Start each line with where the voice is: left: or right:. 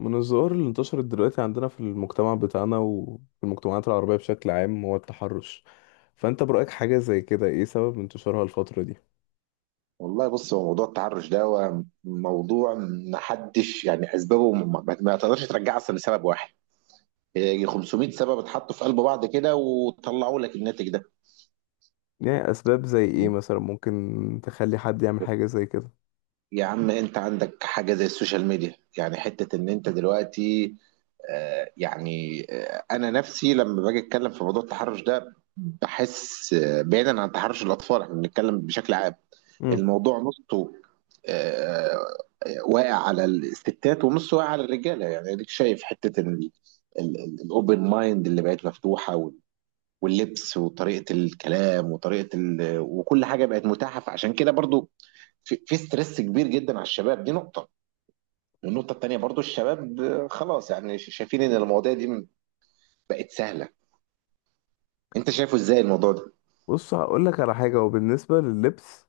left: من الظواهر اللي انتشرت دلوقتي عندنا في المجتمع بتاعنا وفي المجتمعات العربية بشكل عام هو التحرش. فأنت برأيك حاجة زي كده إيه سبب انتشارها الفترة دي؟
right: والله بص، هو موضوع التحرش ده هو موضوع. محدش يعني اسبابه ما تقدرش ترجعها اصلا لسبب واحد. هي 500 سبب اتحطوا في قلب بعض كده وطلعوا لك الناتج ده.
left: يعني أسباب زي إيه مثلا ممكن تخلي حد يعمل حاجة زي كده؟
right: يا عم، انت عندك حاجه زي السوشيال ميديا، يعني حته ان انت دلوقتي. انا نفسي لما باجي اتكلم في موضوع التحرش ده بحس، بعيدا عن تحرش الاطفال احنا بنتكلم بشكل عام.
left: مم.
right: الموضوع نصه آه، واقع على الستات ونص واقع على الرجاله. يعني اديك شايف حته الاوبن مايند اللي بقت مفتوحه واللبس وطريقه الكلام وطريقه وكل حاجه بقت متاحه. فعشان كده برضو في ستريس كبير جدا على الشباب. دي نقطه. والنقطه التانيه برضو الشباب، خلاص يعني شايفين ان المواضيع دي بقت سهله. انت شايفه ازاي الموضوع ده؟
left: بص هقولك على حاجة وبالنسبة لللبس،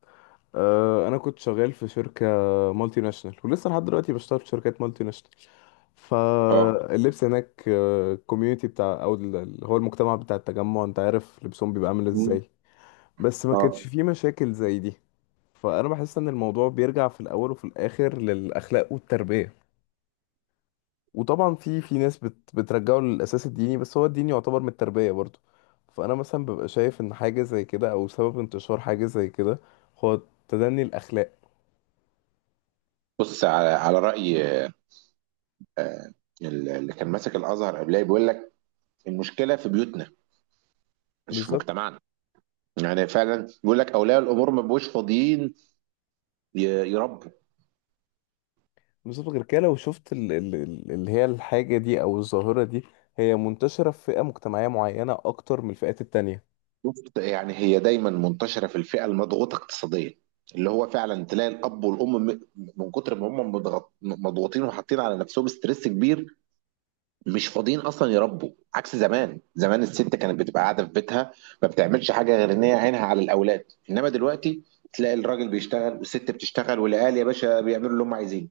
left: آه أنا كنت شغال في شركة مالتي ناشونال، ولسه لحد دلوقتي بشتغل في شركات مالتي ناشونال.
right: اه.
left: فاللبس هناك، الكوميونتي بتاع أو اللي هو المجتمع بتاع التجمع، أنت عارف لبسهم بيبقى عامل
right: مم.
left: إزاي. بس ما
right: اه.
left: كانش فيه مشاكل زي دي. فانا بحس ان الموضوع بيرجع في الاول وفي الاخر للاخلاق والتربيه. وطبعا في ناس بترجعه للاساس الديني، بس هو الدين يعتبر من التربيه برضو. فانا مثلا ببقى شايف ان حاجه زي كده او سبب انتشار حاجه زي كده هو تدني الاخلاق.
right: بص على على راي، آه، اللي كان ماسك الازهر قبلها بيقول لك المشكله في بيوتنا، مش في
left: بالظبط.
right: مجتمعنا. يعني فعلا بيقول لك اولياء الامور ما بيبقوش فاضيين ي- يربوا.
left: بالظبط، غير كده لو شفت اللي هي الحاجه دي او الظاهره دي، هي منتشره في فئه مجتمعيه معينه اكتر من الفئات التانية.
right: بص، يعني هي دايما منتشره في الفئه المضغوطه اقتصاديا، اللي هو فعلا تلاقي الاب والام من كتر ما هم مضغوطين وحاطين على نفسهم ستريس كبير، مش فاضيين اصلا يربوا. عكس زمان. زمان الست كانت بتبقى قاعده في بيتها، ما بتعملش حاجه غير ان هي عينها على الاولاد. انما دلوقتي تلاقي الراجل بيشتغل والست بتشتغل والعيال يا باشا بيعملوا اللي هم عايزينه.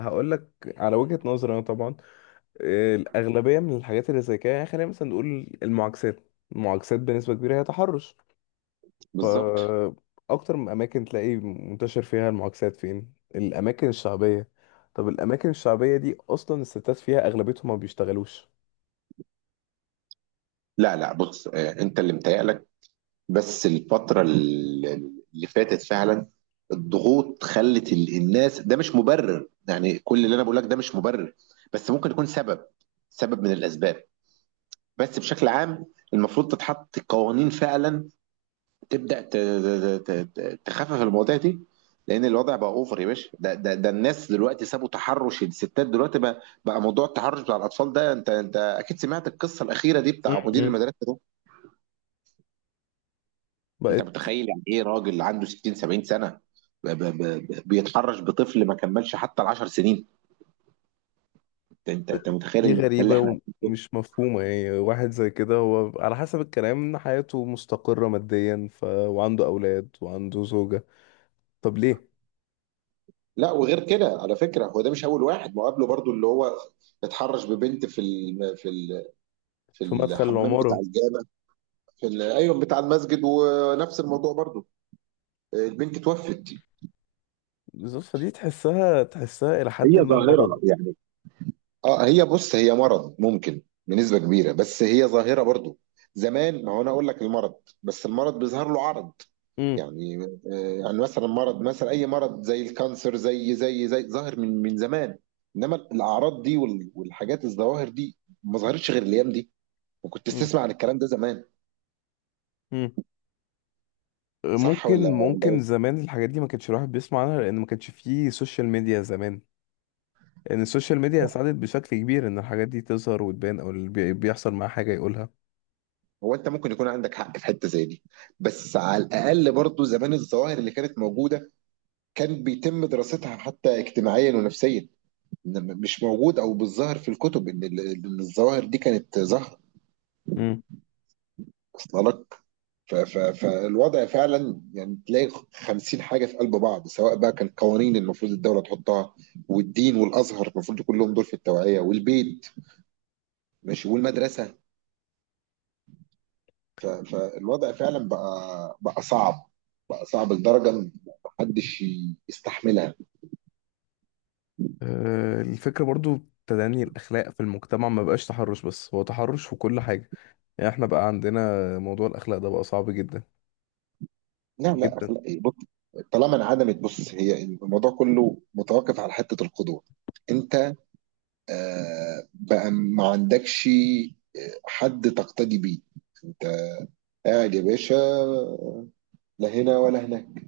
left: هقول لك على وجهه نظري انا طبعا، الأغلبية من الحاجات اللي زي كده، يعني خلينا مثلا نقول المعاكسات، المعاكسات بنسبة كبيرة هي تحرش.
right: بالظبط.
left: فأكتر من أماكن تلاقي منتشر فيها المعاكسات فين؟ الأماكن الشعبية. طب الأماكن الشعبية دي أصلا الستات فيها أغلبيتهم ما بيشتغلوش.
right: لا لا، بص، انت اللي متهيألك. بس الفترة اللي فاتت فعلا الضغوط خلت الناس. ده مش مبرر، يعني كل اللي انا بقول لك ده مش مبرر، بس ممكن يكون سبب، سبب من الاسباب. بس بشكل عام المفروض تتحط قوانين فعلا تبدأ تخفف المواضيع دي. لان الوضع بقى اوفر يا باشا. ده الناس دلوقتي سابوا تحرش الستات. دلوقتي بقى موضوع التحرش بتاع الاطفال ده. انت اكيد سمعت القصة الأخيرة دي بتاع مدير
left: م-م.
right: المدرسة. انت
left: بقت
right: متخيل يعني ايه راجل عنده 60 70 سنه بيتحرش بطفل ما كملش حتى ال 10 سنين؟ انت متخيل
left: دي
right: المأساة اللي احنا
left: غريبة
right: عايشين فيها؟
left: ومش مفهومة، يعني واحد زي كده هو على حسب الكلام إن حياته مستقرة ماديا وعنده أولاد وعنده زوجة، طب ليه؟
right: لا، وغير كده على فكره، هو ده مش اول واحد. ما هو قبله برضو اللي هو اتحرش ببنت في ال في
left: في مدخل
right: الحمام بتاع
left: العمارة.
right: الجامع. في ايوه بتاع المسجد، ونفس الموضوع برضو، البنت توفت.
left: بالظبط، فدي تحسها، تحسها إلى حد
right: هي
left: ما مرض.
right: ظاهره يعني. اه، هي بص، هي مرض ممكن بنسبة كبيرة، بس هي ظاهرة برضو. زمان، ما هو انا اقول لك المرض، بس المرض بيظهر له عرض.
left: امم.
right: يعني، يعني مثلا مرض، مثلا اي مرض زي الكانسر، زي ظاهر من زمان، انما الاعراض دي والحاجات الظواهر دي ما ظهرتش غير الايام دي. وكنت
left: امم.
right: تسمع عن الكلام ده زمان؟
left: امم. أه،
right: صح ولا
left: ممكن،
right: ولا
left: ممكن
right: ايه؟
left: زمان الحاجات دي ما كانش الواحد بيسمع عنها لأن ما كانش فيه سوشيال ميديا زمان. لأن السوشيال ميديا ساعدت بشكل كبير إن الحاجات دي تظهر وتبان، أو اللي بيحصل معاه حاجة يقولها.
right: هو انت ممكن يكون عندك حق في حته زي دي، بس على الاقل برضو زمان الظواهر اللي كانت موجوده كان بيتم دراستها حتى اجتماعيا ونفسيا. إنما مش موجود او بالظاهر في الكتب ان إن الظواهر دي كانت ظاهره
left: امم.
right: اصلا. فالوضع فعلا، يعني تلاقي خمسين حاجة في قلب بعض، سواء بقى كان قوانين المفروض الدولة تحطها، والدين والأزهر المفروض يكون لهم دور في التوعية، والبيت ماشي، والمدرسة. فالوضع فعلا بقى صعب. بقى صعب لدرجة إن محدش يستحملها.
left: الفكرة برضو تدني الأخلاق في المجتمع، ما بقاش تحرش بس، هو تحرش في كل حاجة. يعني احنا بقى عندنا موضوع الأخلاق ده بقى صعب جدا
right: لا لا
left: جدا.
right: لا، بص، طالما انعدمت. بص هي الموضوع كله متوقف على حتة القدوة. انت بقى ما عندكش حد تقتدي بيه. انت قاعد يا باشا لا هنا ولا هناك.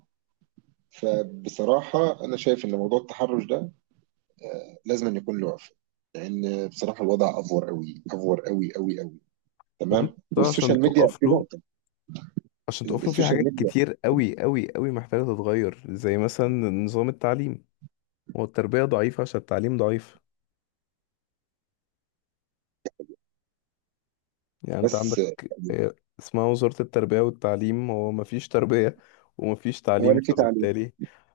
right: فبصراحة أنا شايف إن موضوع التحرش ده لازم أن يكون له وقف. لأن بصراحة الوضع أفور أوي، أفور أوي أوي أوي.
left: وانت
right: تمام.
left: عشان
right: والسوشيال ميديا
left: تقف
right: في
left: له،
right: نقطة.
left: عشان تقفله، في
right: السوشيال
left: حاجات
right: ميديا.
left: كتير قوي قوي قوي محتاجة تتغير زي مثلا نظام التعليم. هو التربية ضعيفة عشان التعليم ضعيف. يعني انت
right: بس
left: عندك اسمها وزارة التربية والتعليم، هو مفيش تربية ومفيش تعليم،
right: ولا في تعليم.
left: فبالتالي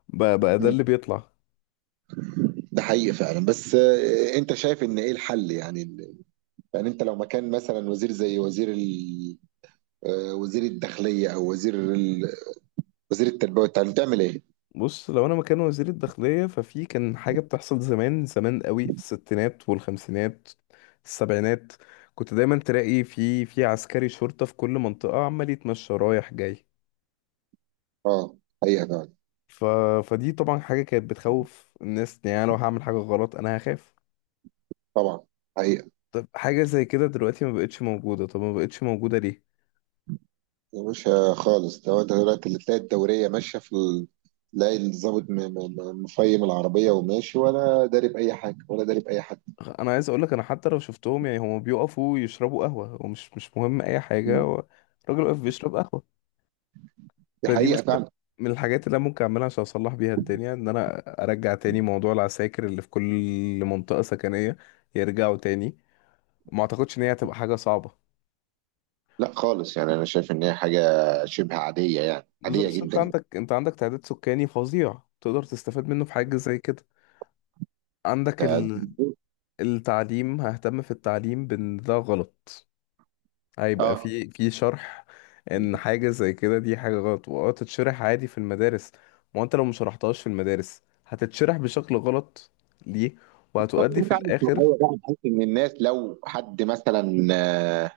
left: بقى ده
right: مم.
left: اللي بيطلع.
right: ده حقيقي فعلا. بس أنت شايف إن إيه الحل؟ يعني يعني أنت لو مكان مثلا وزير زي وزير وزير الداخلية أو وزير وزير التربية والتعليم، تعمل إيه؟
left: بص لو انا مكان وزير الداخلية، ففي كان حاجة بتحصل زمان، زمان قوي، في الستينات والخمسينات، السبعينات، كنت دايما تلاقي في عسكري شرطة في كل منطقة عمال يتمشى رايح جاي.
right: أه، حقيقة فعلا.
left: ف... فدي طبعا حاجة كانت بتخوف الناس، يعني أنا لو هعمل حاجة غلط أنا هخاف.
right: طبعا. حقيقة.
left: طب حاجة زي كده دلوقتي ما بقتش موجودة، طب ما بقتش موجودة ليه؟
right: يا باشا خالص، ده هو دلوقتي اللي تلاقي الدورية ماشية في تلاقي الظابط مفيم العربية وماشي ولا داري بأي حاجة ولا داري بأي حد.
left: أنا عايز أقولك أنا حتى لو شفتهم يعني هما بيقفوا يشربوا قهوة، ومش مش مهم أي حاجة،
right: م.
left: هو الراجل واقف بيشرب قهوة.
right: دي
left: فدي
right: حقيقة
left: مثلا
right: فعلا.
left: من الحاجات اللي أنا ممكن أعملها عشان أصلح بيها الدنيا، إن أنا أرجع تاني موضوع العساكر اللي في كل منطقة سكنية، يرجعوا تاني. ما أعتقدش إن هي هتبقى حاجة صعبة.
right: لا خالص، يعني أنا شايف إن هي حاجة شبه عادية. يعني عادية
left: بالظبط، أنت
right: جدا.
left: عندك أنت عندك تعداد سكاني فظيع تقدر تستفاد منه في حاجة زي كده. عندك
right: ده-
left: التعليم، ههتم في التعليم بان ده غلط، هيبقى
right: اه.
left: في شرح ان حاجة زي كده دي حاجة غلط، واه تتشرح عادي في المدارس. ما انت لو ما شرحتهاش في المدارس هتتشرح بشكل غلط، ليه؟
right: طب
left: وهتؤدي في
right: انت عامل
left: الاخر.
right: توعية بقى، بحيث ان الناس لو حد مثلا، آه،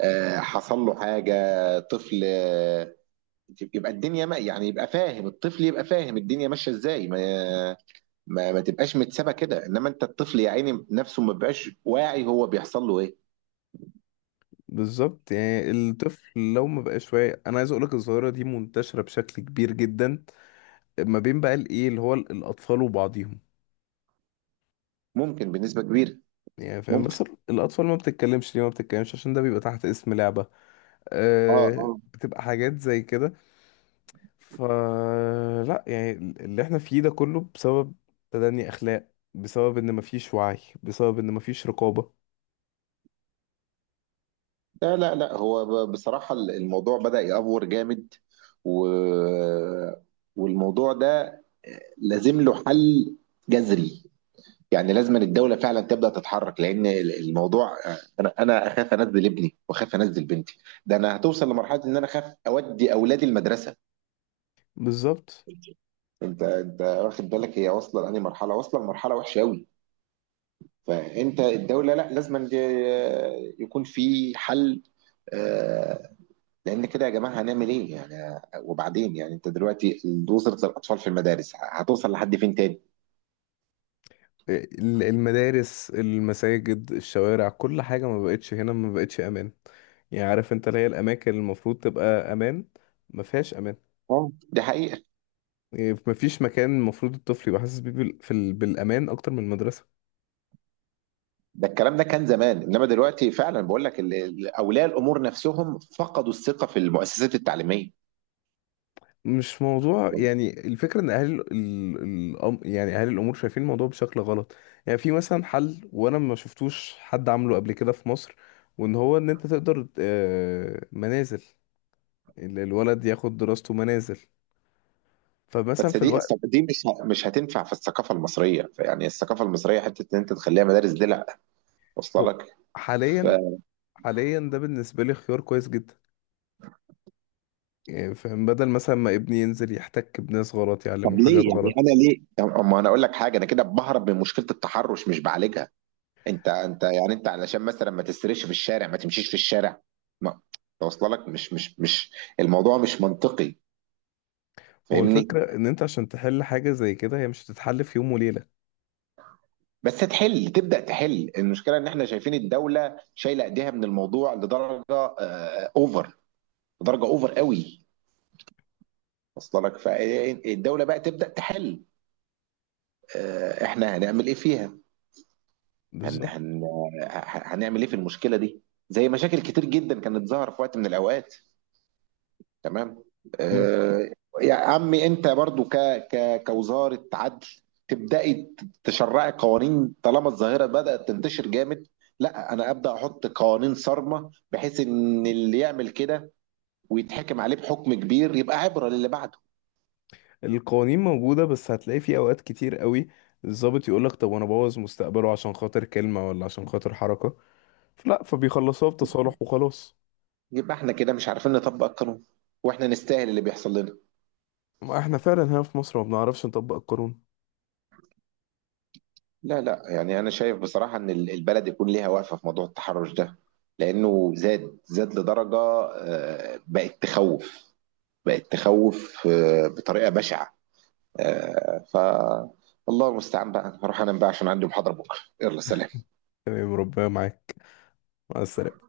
right: آه، حصل له حاجة، طفل، يبقى الدنيا ما، يعني يبقى فاهم. الطفل يبقى فاهم الدنيا ماشية ازاي، ما ما تبقاش متسابه كده. انما انت الطفل يا عيني نفسه ما بيبقاش واعي هو بيحصل له ايه.
left: بالظبط، يعني الطفل لو ما بقاش واعي. انا عايز اقولك الظاهرة دي منتشرة بشكل كبير جدا ما بين بقى الايه اللي هو الاطفال وبعضهم،
right: ممكن بنسبه كبيره.
left: يعني فاهم؟
right: ممكن.
left: بس الاطفال ما بتتكلمش، ليه ما بتتكلمش؟ عشان ده بيبقى تحت اسم لعبة،
right: اه
left: آه،
right: اه.
left: بتبقى حاجات زي كده. فلا، يعني اللي احنا فيه ده كله بسبب تدني اخلاق، بسبب ان مفيش وعي، بسبب ان مفيش رقابة.
right: لا لا لا، هو بصراحه الموضوع بدأ يأفور جامد. و... والموضوع ده لازم له حل جذري. يعني لازم الدولة فعلا تبدأ تتحرك. لأن الموضوع، أنا أخاف أنزل ابني وأخاف أنزل بنتي. ده أنا هتوصل لمرحلة إن أنا أخاف أودي أولادي المدرسة.
left: بالظبط.
right: انت واخد بالك هي واصله لانهي مرحله؟ واصله لمرحله وحشه قوي. فانت الدوله، لا، لازم أن يكون في حل. آه، لان كده يا جماعه هنعمل ايه يعني؟ وبعدين يعني انت دلوقتي وزاره الاطفال في المدارس هتوصل لحد فين تاني؟
left: المدارس، المساجد، الشوارع، كل حاجة ما بقتش هنا، ما بقتش امان. يعني عارف انت اللي هي الاماكن اللي المفروض تبقى امان، ما فيهاش امان.
right: اه دي حقيقه.
left: يعني مفيش مكان المفروض الطفل يبقى حاسس بيه بالامان اكتر من المدرسة.
right: ده الكلام ده كان زمان، انما دلوقتي فعلا بقول لك اولياء الامور نفسهم فقدوا الثقه في المؤسسات التعليميه.
left: مش موضوع، يعني الفكرة ان اهل يعني اهل الامور شايفين الموضوع بشكل غلط. يعني في مثلا حل وانا ما شفتوش حد عامله قبل كده في مصر، وان هو ان انت تقدر آه، منازل، الولد ياخد دراسته منازل. فمثلا
right: بس
left: في
right: دي،
left: الوقت
right: دي مش هتنفع في الثقافه المصريه. يعني الثقافه المصريه حته ان انت تخليها مدارس دي، لا، واصله
left: هو
right: لك. ف-
left: حاليا، حاليا ده بالنسبة لي خيار كويس جدا. يعني فاهم، بدل مثلا ما ابني ينزل يحتك بناس غلط
right: طب
left: يعلمه حاجات
right: ليه؟ يعني
left: غلط.
right: انا ليه؟ اما انا اقول لك حاجه، انا كده بهرب من مشكله التحرش، مش بعالجها. انت انت يعني انت علشان مثلا ما تسرقش في الشارع ما تمشيش في الشارع؟ ما توصل لك. مش مش مش الموضوع مش منطقي.
left: ما هو
right: فاهمني؟
left: الفكرة ان انت عشان تحل حاجة زي كده هي مش هتتحل في يوم وليلة.
right: بس تحل، تبدا تحل المشكله. ان احنا شايفين الدوله شايله ايديها من الموضوع لدرجه اوفر، لدرجه اوفر قوي وصل لك. فالدوله بقى تبدا تحل. احنا هنعمل ايه فيها؟ هن
left: بالظبط.
right: هن هنعمل ايه في المشكله دي؟ زي مشاكل كتير جدا كانت ظاهره في وقت من الاوقات. تمام. آه. يا عمي انت برضو ك ك كوزاره عدل، تبداي تشرعي قوانين طالما الظاهره بدات تنتشر جامد. لا، انا ابدا احط قوانين صارمه بحيث ان اللي يعمل كده ويتحكم عليه بحكم كبير يبقى عبره للي بعده.
left: القوانين موجودة بس هتلاقي في أوقات كتير قوي الضابط يقولك طب أنا بوظ مستقبله عشان خاطر كلمة ولا عشان خاطر حركة؟ فلا، فبيخلصوها بتصالح وخلاص.
right: يبقى احنا كده مش عارفين نطبق القانون، واحنا نستاهل اللي بيحصل لنا.
left: ما احنا فعلا هنا في مصر ما بنعرفش نطبق القانون.
right: لا لا، يعني انا شايف بصراحه ان البلد يكون ليها وقفه في موضوع التحرش ده. لانه زاد، زاد لدرجه بقت تخوف. بقت تخوف بطريقه بشعه. آه، ف الله المستعان بقى. هروح انام بقى عشان عندي محاضره بكره. يلا سلام.
left: تمام، ربنا معاك، مع السلامة.